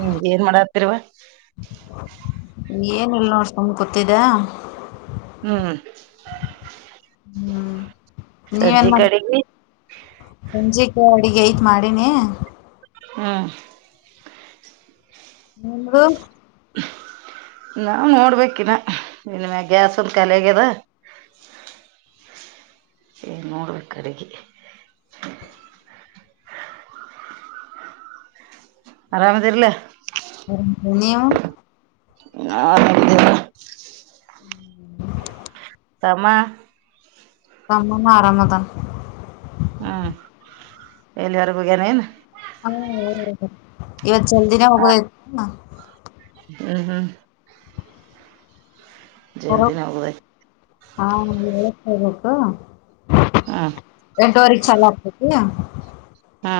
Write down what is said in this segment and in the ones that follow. ಹ್ಮ್ ಏನು ಮಾಡಡಾತರುವರುವ ಏನ ಇಲ್ ನೋಡ್ಕೊಂಡ ಗೊತ್ತಿದ್ದ ಹ್ಮ್ ನೀವನ್ ಸಂಜೆ ಮಾಡ ಕಡೆಗಿ ಸಂಜಕ್ಕೆ ಅಡಿಗೆ ಐತ್ ಮಾಡಿನಿ ಹಾ ಹ ನಾ್ ನೋಡ್ಬೇಕಿನ ಇನ್ಮ ಗ್ಯಾಸ್ ಒಂದ ಕಾಲ ಆಗ್ಯದ [inaudible] ಏ ನೋಡ್ಬೇಕ ಅಡುಗೆ ಆರಾಮ ಆದರ್ಲ ಹ ನೀವು? ಆಡಿದ ಹ್ಮ್ ತಮ್ಮ ತಮ್ಮನ ಆರಾಮದಾ ಹ್ಮ್ ಎಲ್ಲಿ ಹೊರೆಗುಗನ ನು ಇವತ್ತು ಜಲ್ದಿಿನ ಹೋಗಬೇಕ ಹ್ಮ್ ಹ್ಮ್ ಹೊರ ಜಲ್ದಿನ ಹೋಗುದ ಹಾಬೇಕು ಹ್ಮ್ ಎಂಟವರಿಕ್ಷಲ್ಲತ ಹಾ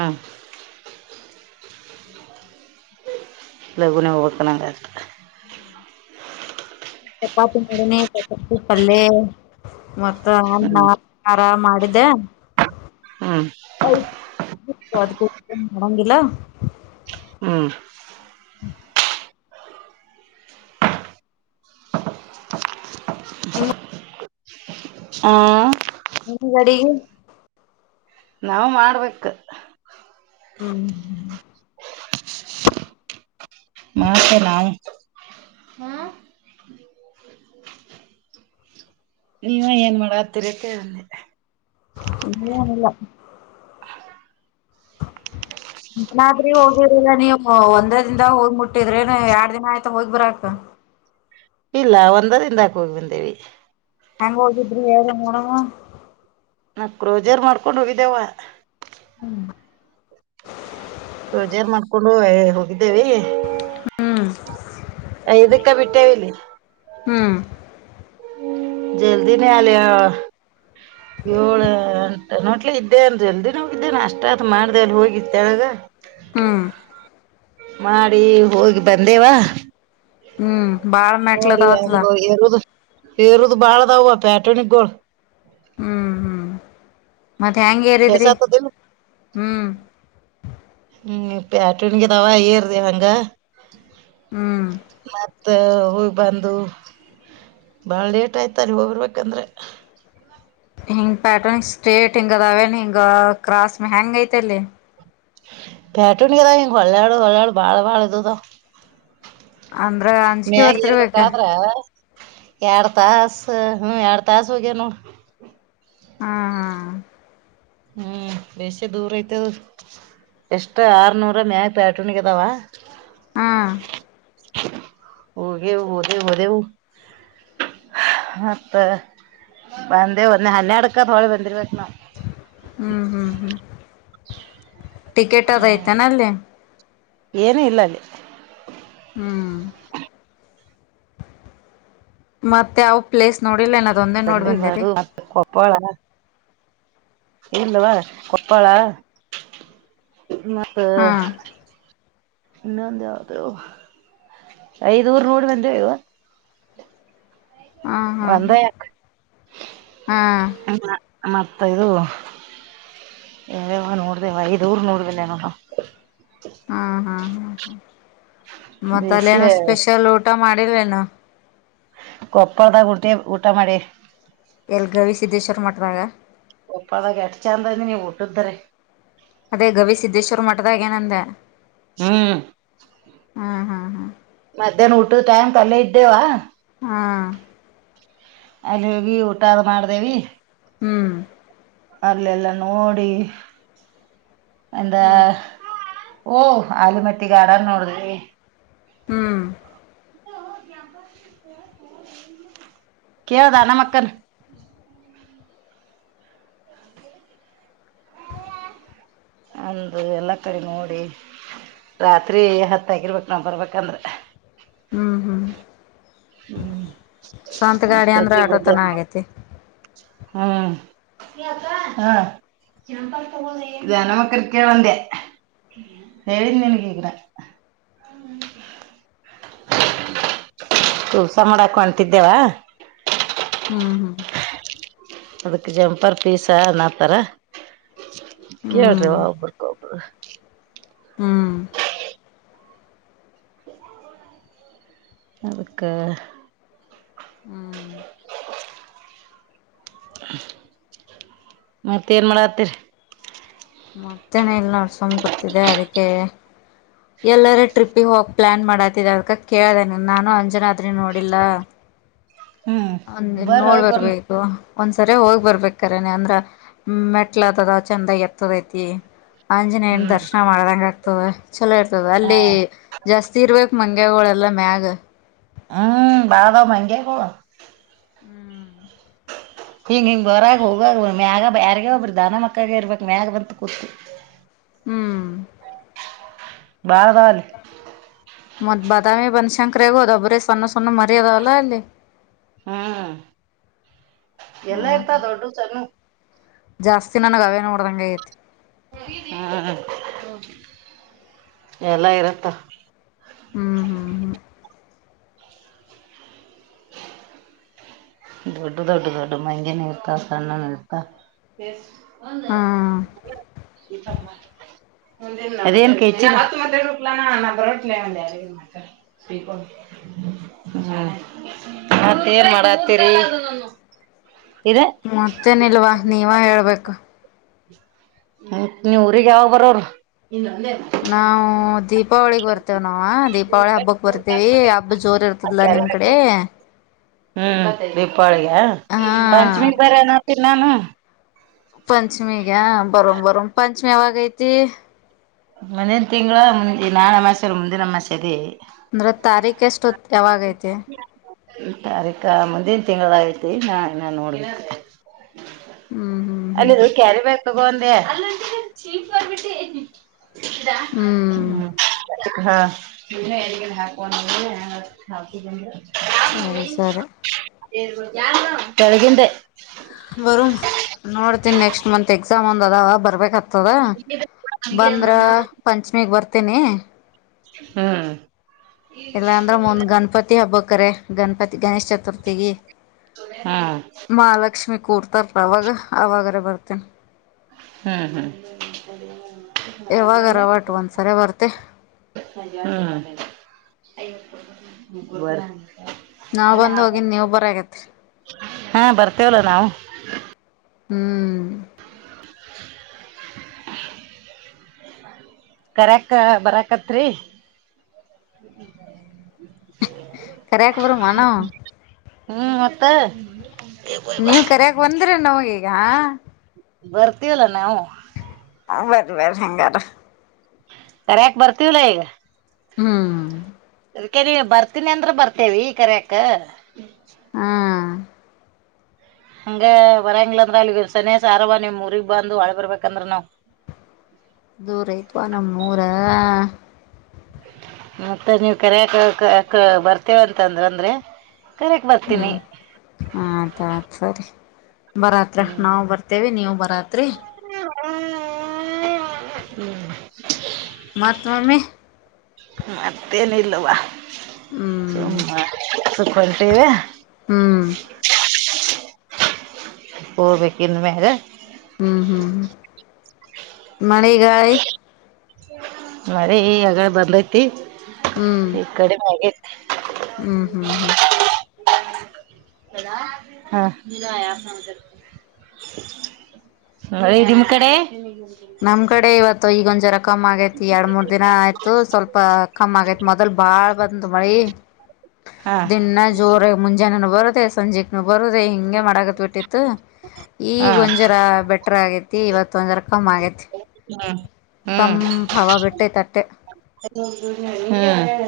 ಲಘುನೇ ಹೋಬಕ ಗತ ಚಪಾತಿ ಮಾಡಿನಿ ಚಪಾತಿ ಪಲ್ಯ ಮತ್ತ ಹ್ಮ್ ಅನ್ನ ಸಾರ ಮಾಡಿ ದಾ ಹ್ಮ್ ಮಂಗಿಲ್ಲ ಹ್ಮ್ ಇಲ್ಲ ಹ ನಿಮ್ಮದ ಅಡಿಗಿ? ನಾಾವವು ಮಾಡ್ಬೇಕು ಹ್ಮ್ ಮಾಸ ನಾವು ನೀವ ಏನ್ ಮಾಡತ್ತೀರ ಕಿ? ಇನಲ್ಲ ನಾದ್ರಿ ಹೋಗಿರಿಲ್ಲ ನೀವು ಒಂದ್ರ ದಿಂದದ ಹೋಗಿ ಮುಟ್ಟಿದ್ರೆ ಎರಡ್ ದಿನ ಆಯ್ತಾ ಹೋಗಿ ಬರಕ್? [inaudible] ಇಲ್ಲ ಒಂದರಿಂದಾಕ ಹೋಗ್ ಬಂದೇವಿ ಹೆಂಗ ಹೋಗಿದ್ರಿ ಯಾರ ನೋಡವ ನಾವು ಕ್ರೋಜರ್ ಮಾಡ್ಕೊಂಡು ಹೋಗಿದ್ದೇವ ಹ್ಮ್ ಹಜೆಯಾರ್ ಮಾಡ್ಕೊಂಡು ಹೋಗಿದ್ದೇವೆ ಹ್ಮ್ ಇದಕ್ಕ ಬಿಟ್ಟೇವಲ್ಲಿ ಹ್ಮ್ ಜಲ್ದಿ ನ ಆಲಯ ಏಳ ಅಂಟ ನೋಟ್ಲ ಇದ್ದೇ ಅನ್ ಎಲ್ದಿನ ಇದ್ದೇನೆ ಅಷ್ಟತ್ ಮಾಡ್ದ ಅಲ್ಲಿ ಹೋಗಿತ್ತಳಗ ಹ್ಮ್ ಮಾಡಿ ಹೋಗಿ ಬಂದೇವಾ ಹ್ಮ್ ಬಾಳ ನೋಡಿ ಮೆಟ್ಲದಾವತ್ಲ ಹಂಗ ಎರುದು‌. ರುದು ಬಾಳದವುುವ ಪ್ಯಾಟ ನಿಗ್ಗೋಳ ಹ್ಮ್ ಹ್ಮ್ ಮತ್ತೆ ಹೆಯಾಂಗಗೆೇರಿದ್ರಿ ಕೆಸತದಿಲ್ಲ ಹ್ಮ್ ಪ್ಯಾಟನಿಗೆ ತಾವ ಐ್ಯರುದ ಹಂಗ ಹ್ಮ್ ಮತ್ತ ಹೋಗ್ ಬಂದು ಬಾಳ ಲೇಟ್ ಆಯ್ತರಿ ಹೋಗರ್ಬೇಕಂದ್ರೆ ಹಿಂಗ್ ಪ್ಯಾಟರ್ನ್ ಸ್ಟ್ರೇಟ್ ಹಿಂಗ ಅದೇನ್ ಹಿಂಗ ಕ್ರಾಸ್ ಹ್ಯಾಂಗ್ ಐತೆಲ್ಲಿ ಬೇಟು ಕದ ಹೊೊಳ್ಳಳು ಹೊಳಳ ಬಾಳ ಬಳದುತ ಅಂದ್ರ ಅಂಜಿಕೆ ಮ್ಯಾಗ ಬರ್ತಿರ್ಬೇಕ ಇರ್ಬೇಕಾದ್ರ ಎಾರ ತಾಸ ಹ್ಮ್ ಎಾರ ತಾಸ ಹಗೆನು ಹ್ಮ ಹಾ ಬೇಸ ದೂರ ಐತದ ಎಷ್ಟ ಆರ್ನೂರ ಮ್ಯಾಗ ಪ್ಯಾಟೂನ್ಗೆ ಅದಾವ ಹಾ ಗೆ ಓದ ದ ಮತ್ತ ಬಂದೆ ಒಂದೆ ಹನ್ನೆ ಅಡ್ಕತ್ ಹೊಳಿ ಬಂದಿರಬೇಕ ಹ್ಮ್ ಹ್ಮ್ ಹ್ಮ್ ಟಿಕೆಟ್ ಅದ ಐತಾನ ಅಲ್ಲಿ ಏನ ಇಲ್ಲ ಅಲ್ಲಿ ಹ್ಮ್ ಮತ್ತೆ ಯಾವ ಪ್ಲೇಸ್ ನೋಡಿಲ್ಲೇನ ಬಂದಿವಾರು ಮತ್ತೆ ಕೊಪ್ಪಳ ಇಲ್ಲವಾ ಕೊಪ್ಪಳಾ ಮತ್ತ ಹಾ ಇ ಯಾದ ಐದಊರು ನೋಡಿ ಬಂದೇವ ಅವ ಹಾ ಹಾ ಒಂದಯ ಹಾ ಹ ಮತ ಇದು ಯಾವವ ನೋಡ್ದೇವ ಐದೂರು ನೋಡ ಬಂದೇವ ನೋಡ ಹಾ ಹಾ ಹಾ ಹಾ ಮತ್ತೆ ಅಲೆ ಬೇಸಿ ಏನ ಸ್ಪೆಷಲ್ ಊಟ ಮಾಡಿರಏನು ಕೊಪ್ಪಳದಾಗ ಹೋಗಿ ಊಟ ಮಾಡಿವ ಎಲ್ಲಿ ಗವಿ ಸಿದ್ದೇಶ್ವರ್ ಮಠದಾಗ ಕೊಪ್ಪಳದಾಗ ಎಟ್ ಚಂದ ಅ ನೀವು ಊಟದ್ದ್ರ ಅದೇ ಗವಿ ಸಿದ್ದೇಶ್ವರ್ ಮಠದಾಗೇನಂದೆ ಹ್ಮ್ ಹಾ ಹಾ ಮಧ್ಯಾಹ್ನ ಊಟದ್ ಟೈಮಕ ಅಲ್ಲೇ ಇದ್ದೇವಾ ಹಾ ಅಲ್ಲಿಹೋಗಿ ಊಟ ಅದ್ ಮಾಡ್ದೇವಿ ಹ್ಮ್ ಅಲ್ಲೆಲ್ಲ ನೋಡಿ ಅಂದ ಹ್ಮ್ ಓಹ್ ಆಲಮಟ್ಟಿಗ ಗಾರ್ಡನ ನೋಡಿದ್ವಿ ಹ್ಮ್ ಕೇಳ್ದೆ ನಮಕ್ಕನ ಅಂದು ಎಲ್ಲಾ ಕಡೆ ನೋಡಿ ರಾತ್ರಿ ಹತ್ತ ಆಗಿರ್ಬೇಕ್ ನಾವ ಬರ್ಬೇಕಂದ್ರ ಹ್ಮ್ ಹ್ಮ್ ಸ್ವಂತಗಾಡಿ ಅಂದ್ರೆ ಅಷ್ಟೊತ್ತಿಗೆ ಬಂದೆ ಆಟೋತನ ಆಗೇತಿ ಹ್ಮ್ ಏ ಅಕ್ಕ ಹ್ಮು ಎಂತಾದ ತೊಗೊಂಡಿ ಗ್ಯಾನಮ್ಮಕ್ಕನ ಕೇಳಂದ ಹೇಳೀನಿ ನಿನಗ ಈಗ [inaudible] ಕುಬಸಾ ಮಾಡಾಕ ಒಂಟಿದ್ದೇವಾ ಹ್ಮ್ ಹ್ಮ್ ಅದಕ್ ಜಂಪರ್ ಪೀಸ ಅನ್ನತರ ಕೇಳ್ರಿ ಹ್ಮ್ ಒಬ್ರಕೋಬ್ರು ಹ್ಮ್ [inaudible] ಅದಕ್ಕ ಹ್ಮ್ ಮತ್ತ ಏನ್ ಮಾಡತ್ತೀರಿ ಮತ್ತೇನೆ ಇಲ್ ನೋಡ ಸುಮ್ಮ ಕುಂತ್ತಿದೆ ಅದಕ್ಕೆ ಎಲ್ಲಾರ ಟ್ರಿಪ್ಪಿಗೆ ಹೋಗ ಪ್ಲನ್ ಮಾಡಕತಿದ ಅದಕ ಕೇಳ್ದೇನ ನಾನು ಅಂಜನಾದ್ರಿ ನೋಡಿಲ್ಲ ಹ್ಮ್ ಒಂದನ್ ಬರ್ ನೋಡ್ ಹೋಗ್ ಬರ್ನ ಬರ್ಬೇಕು ಒಂದ್ಸರಿ ಹೋಗ್ ಬರ್ಬೇಕರನೆ ಅಂದ್ರ ಮೆಟ್ಲ ಅದ ಚಂದಾಗಿ ಇರ್ತದಐತಿ ಆಂಜನೇಯನ ದರ್ಶನ ಮಾಡದಂಗ ಇತ ಚಲೋ ಇರ್ತದ ಹ ಅಲ್ಲಿ ಜಾಸ್ತಿ ಇರ್ಬೇಕ್ ಮಂಗೆಗಳೆಲ್ಲ ಮ್ಯಾಗ ಹ್ಮ್ ಬಳದ ಮಂಗೆಗೂಳೂ ಹ್ಮ್ ಹಿಂಗ ಹಿಂಗ್ ಬರಗ ಹೋಗಗ ಮ್ಯಾಗ ಯಾರಿಗ ಒಬ್ರಿ ದಾನಮಕ್ಕಗ ಇರ್ಬಕ್ ಮ್ಯಾಗ ಬಂತ ಕೂತ್ ಹ್ಮ್ ಬಾಳ ಅದಾವ ಅಲ್ಲಿ ಮತ್ ಬಾದಾಮಿ ಬನಶಂಕರಗ ಅದಾವ ಬರಿ ಸಣ್ಣ ಸಣ್ಣವ ಮರಿ ಅದವ ಅಲ ಅಲ್ಲಿ ಹ್ಮ್ ಎಲ್ಲಾ ಹ್ಮ್ ಇರ್ತವ ದೊಡ್ಡವು ಸಣ್ಣವು ನನ ಅವೇ ನೋಡ್ದಂಗ ಐತಿ ಹ್ಮ್ ಎಲ್ಲಾ ಇರುತ್ತ ಹ್ಮ್ ಹ್ಮ್ ಹ್ಮ್ [unintelligible] [unintelligible] ಡ್ಡ ದೊಡ್ಡ ದೊಡ್ಡ ಮಹಗೆ ನೀಲ್ತ ಸಾನ ನೀಲ್ತ ಒಂದು ಹ್ಮ್ ಬರೋ ಹ ಮತ್ತಏನ್ ಮಾಡ ಸರಿ ಮತ್ತೇನ್ಲ್ವಾ ನೀವ ಹೇಳ್ಬೇಕು ನೀ ಊರಿಗ ಯಾವ ಬರೋರ ನಾವವು ದೀಪಾವಳಿಗ್ ಬರ್ತೇವ ನಾವ ದೀಪಾವಳಿ ಹಬ್ಬಕ್ ಬರ್ತೇವಿ ಹಬ್ಬ ಜೋರ್ ಇರ್ತದಲ ನಿಮ್ ಕಡೆ ಹ್ಮ್ ದೀಪಾವಳಿಗೆ ಹಾ ಪಂಚಮಿ ಬರನೋತ ನಾನು ಪಂಚಮಿ ಗ ಬರೋ ಬರ ಪಂಚಮಿ ಯಾವಾಗ ಐತಿ ಮಂದನ್ ತಿಂಗಳ ನಾಳೆ ಮಾಸ ಮುಂದಿನ ಮಾಸ ಅದೇ ಅಂದ್ರೆ ತಾರೀಖ ಎಷ್ಟು ಯಾವಾಗೈತಿ ತಾರೀಕ ಮುಂದಿನ ತಿಂಗಳಾಯತಿ ನಾ ಇನ್ನ ನೋಡ್ಲಿಕ್ಕೆ ಹ್ಮ್ ಹ್ಮ್ ಅಲ್ಲಿದು ಕ್ಯಾರಿ ಬ್ಯಾಗ ತಗೋಂದೆ ಹ್ಮ್ ಹ್ಮ್ ಹ್ಮ ಹಾ ನೀ ಎಗ ಹಾಕುವ ಹಾತಿದ್ದ ಸರಿ ಸರಿ ಕೆಳಗಂಡೆ ಬರ ನೋಡ್ತನಿ ನೆಕ್ಸ್ಟ ಮಂತ್ ಎಕ್ಸಾಮ್ ಒಂದ್ ಅದ ಬರ್ಬೇಕ ಆತದ ಬಂದ್ರ ಪಂಚಮಿಗ್ ಬರ್ತೀನಿ ಹ್ಮ ಇಲ್ಲಾಂದ್ರ ಮುಂದ್ ಗಣಪತಿ ಹಬ್ಬಕ್ರ ಗಣಪತಿ ಗಣೇಶ್ ಚತುರ್ಥಿಗೆ ಹಾ ಕೂರ್ತ ಅವಾಗ ಅವಾಗಾರ ಬರ್ತೇನ್ ಹ್ಮ್ ಯಾವಾಗಾರ ಒಟ್ ಒಂದ್ಸರಿ ಬರ್ತೆ ಹ್ಮ್ ನಾವ್ ಬಂದ್ ಹ ಹೋಗಿನ್ ನೀವ್ ಬರಾಗತ್ರಿ ಹಾ ಬರ್ತೇವಲ್ಲ ನಾವು ಹ್ಮ್ [unintelligible] ಕರಕ್ಕ ಬರಕತ್ರಿ ಕರಕ ಬರ ಮಾನೋ ಹ್ಞೂ ಹೊತ್ತೆ ನೀವ್ ಕರ್ಯಕ್ ಬಂದ್ರಿ ನಮ್ಗ್ಡಗಗ್ಯ ಬರ್ತೀವಲ್ಲ ನಾವು ಬರ ಬರ್ ಹೆಂಗಾರ ಕರಕ್ ಬರ್ತೀವಲ್ಲ ಈಗಪ ಹ್ಮ್ ಕೆ ಬರ್ತೀನಿ ಅಂದ್ರ ಬರ್ತೇವಿ ಕರ್ಯಾಕ್ ಹಾ ಹಂಗ ಬರಂಗಿಲ್ಲ ಅಂದ್ರ ಅಲ್ಲಿ ಸನ ಆರವ ನಿಮ್ ಊರಿಗ್ ಬಂದು್ ಒಾಳ ಬರ್ಬೇಕಂದ್ರ ನಾವ್ವಊ ದೂರ ಐತವಾ ನಮ್ಮ ಊರ ಮತ್ತ ನೀವ ಕರೆಯಕ್ ಬರ್ತೇವಂತಂದ್ ಅಂದ್ರೆ ಕರ್ಯಾಕ್ ಬರ್ತೀನಿ ಹ್ಮ್ ಆಯತ್ತ್ ಸರಿ ಬರತ್ರ ಹ್ಮ್ ನಾವು ಬರ್ತೇವಿ ನೀವು ನವರಾತ್ರಿ [unintelligible] ಮಹತ್ತ್ವಮ ಮತ್ತೇನಲ್ವಾ ಹ್ಮ್ ಸುಮ್ಮ ಸುಖ ಹೊಂಟೀವ ಹ್ಮ್ ಹೋಬೇಕೇಕಿಂದ ಮೇರೆ ಹ್ಮ್ ಹ್ಮ್ ಹ್ಮ ಮಣಗಾಯ ಮರ ಈ ಯಗಡೆ ಬರ್ಲೈತಿ ಹ್ಮ್ ಈ ಕಡೆ ಮ್ಯಾಗತಿ ಹ್ಮ್ ಹ್ಮ್ ಹ್ಮ್ ಹ ನಿ ಅ ನಿಮ್ ಕಡೆ ನಮ್ ಕಡೆ ಇವತ್ತು ಈಗೊಂದ ಜರ ಕಮ್ಮ್ ಆಗೈತಿ ಎರಡ್ ಮೂರ್ ದಿನ ಆಯ್ತು ಸ್ವಲ್ಪ ಕಮ್ಮ್ ಆಗೈತಿ ಮೊದಲ್ ಬಾಳ್ ಬಂದು ಮಳಿ ಹಾ ದನ್ನ ಜೋರ ಮುಂಜಾನೆ ಬರುದೇ ಸಂಜೆಕ್ನು ಬರುದ ಹಿಂಗೆ ಮಾಡಕತ್ ಬಿಟ್ಟಿತ್ತು ಈ ಹಾ ಗೊಂಜರಾ ಬೆಟ್ಟ ಎಟ ಆಗೈತಿ ಇವತ್ತ ಒಂದ ರ ಕಮ್ ಆಗೈತಿ ಹ್ಮ್ ಹ್ಮ್ ತಂಪ್ ಹವ ಬಿಟ್ಟೈತ್ ಅಟ್ಟೆ ಹ್ಮ್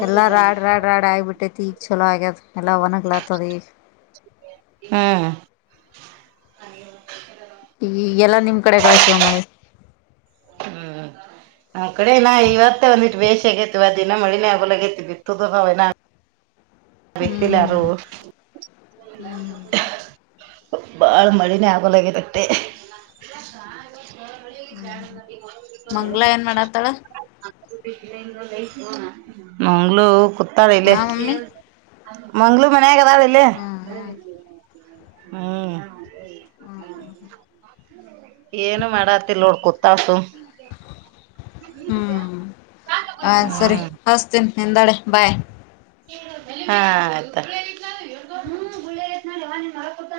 ಎಲ್ಲ ರಾಡ್ ರಾಡ್ ರಾಡ್ ಆಗಬಿಟ್ಟೈತಿ ಈಗ ಚಲೋ ಆಗ್ಯದ್ ಎಲ್ಲ ಒಣಗ್ಲಾತದ ಈಗ ಹ್ಮ್ ಈಗೆಲ್ಲ ನಿಮ್ ಕಡೆ ಕಳ ಶಿವ ಮಾಡಿ. ನ್ ಕಡೆ ನ ಇವತ್ತೇ ಒಂದಿು ಬೇೇಶ ಆಗೇತಿವ ದಿನ ಮಳಿನೇ ಆಗಲಗೇತಿ ಬಿತ್ತು ನಾವ ವತ್ತಲ ಹ್ಮ್ ಅರ ಹ್ಮ್ ಬಾಳ ಮಾಡಿ ಆಗೋಲಗೆ ತತೆ ಹ್ಮ್ ಮಂಗ್ಲಾ ಏನ್ ಮಾಡತ್ತಾಳ [unintelligible] ಮಂಗ್ಳೂ ಕುತಡಲ್ಲ ಹಾ ಮಮ್ಮಿ ಮಂಗ್ಳೂ ಮ ಮಗದಲ್ಲಿ ಹ್ಮ್ ಹ್ಮ್ ಹ್ಮ್ ಏನು ಮಾಡತಿಲ್ಲ ನೋಡ್ ಕೂತಾಸು ಹ್ಮ್ ಆ ಸರಿ ಹ್ಮ್ ಹಸ್ತೇನೆಿ ಎಂತಡ ಬಾಯ್ ಹಾ್ಯ್ತಾ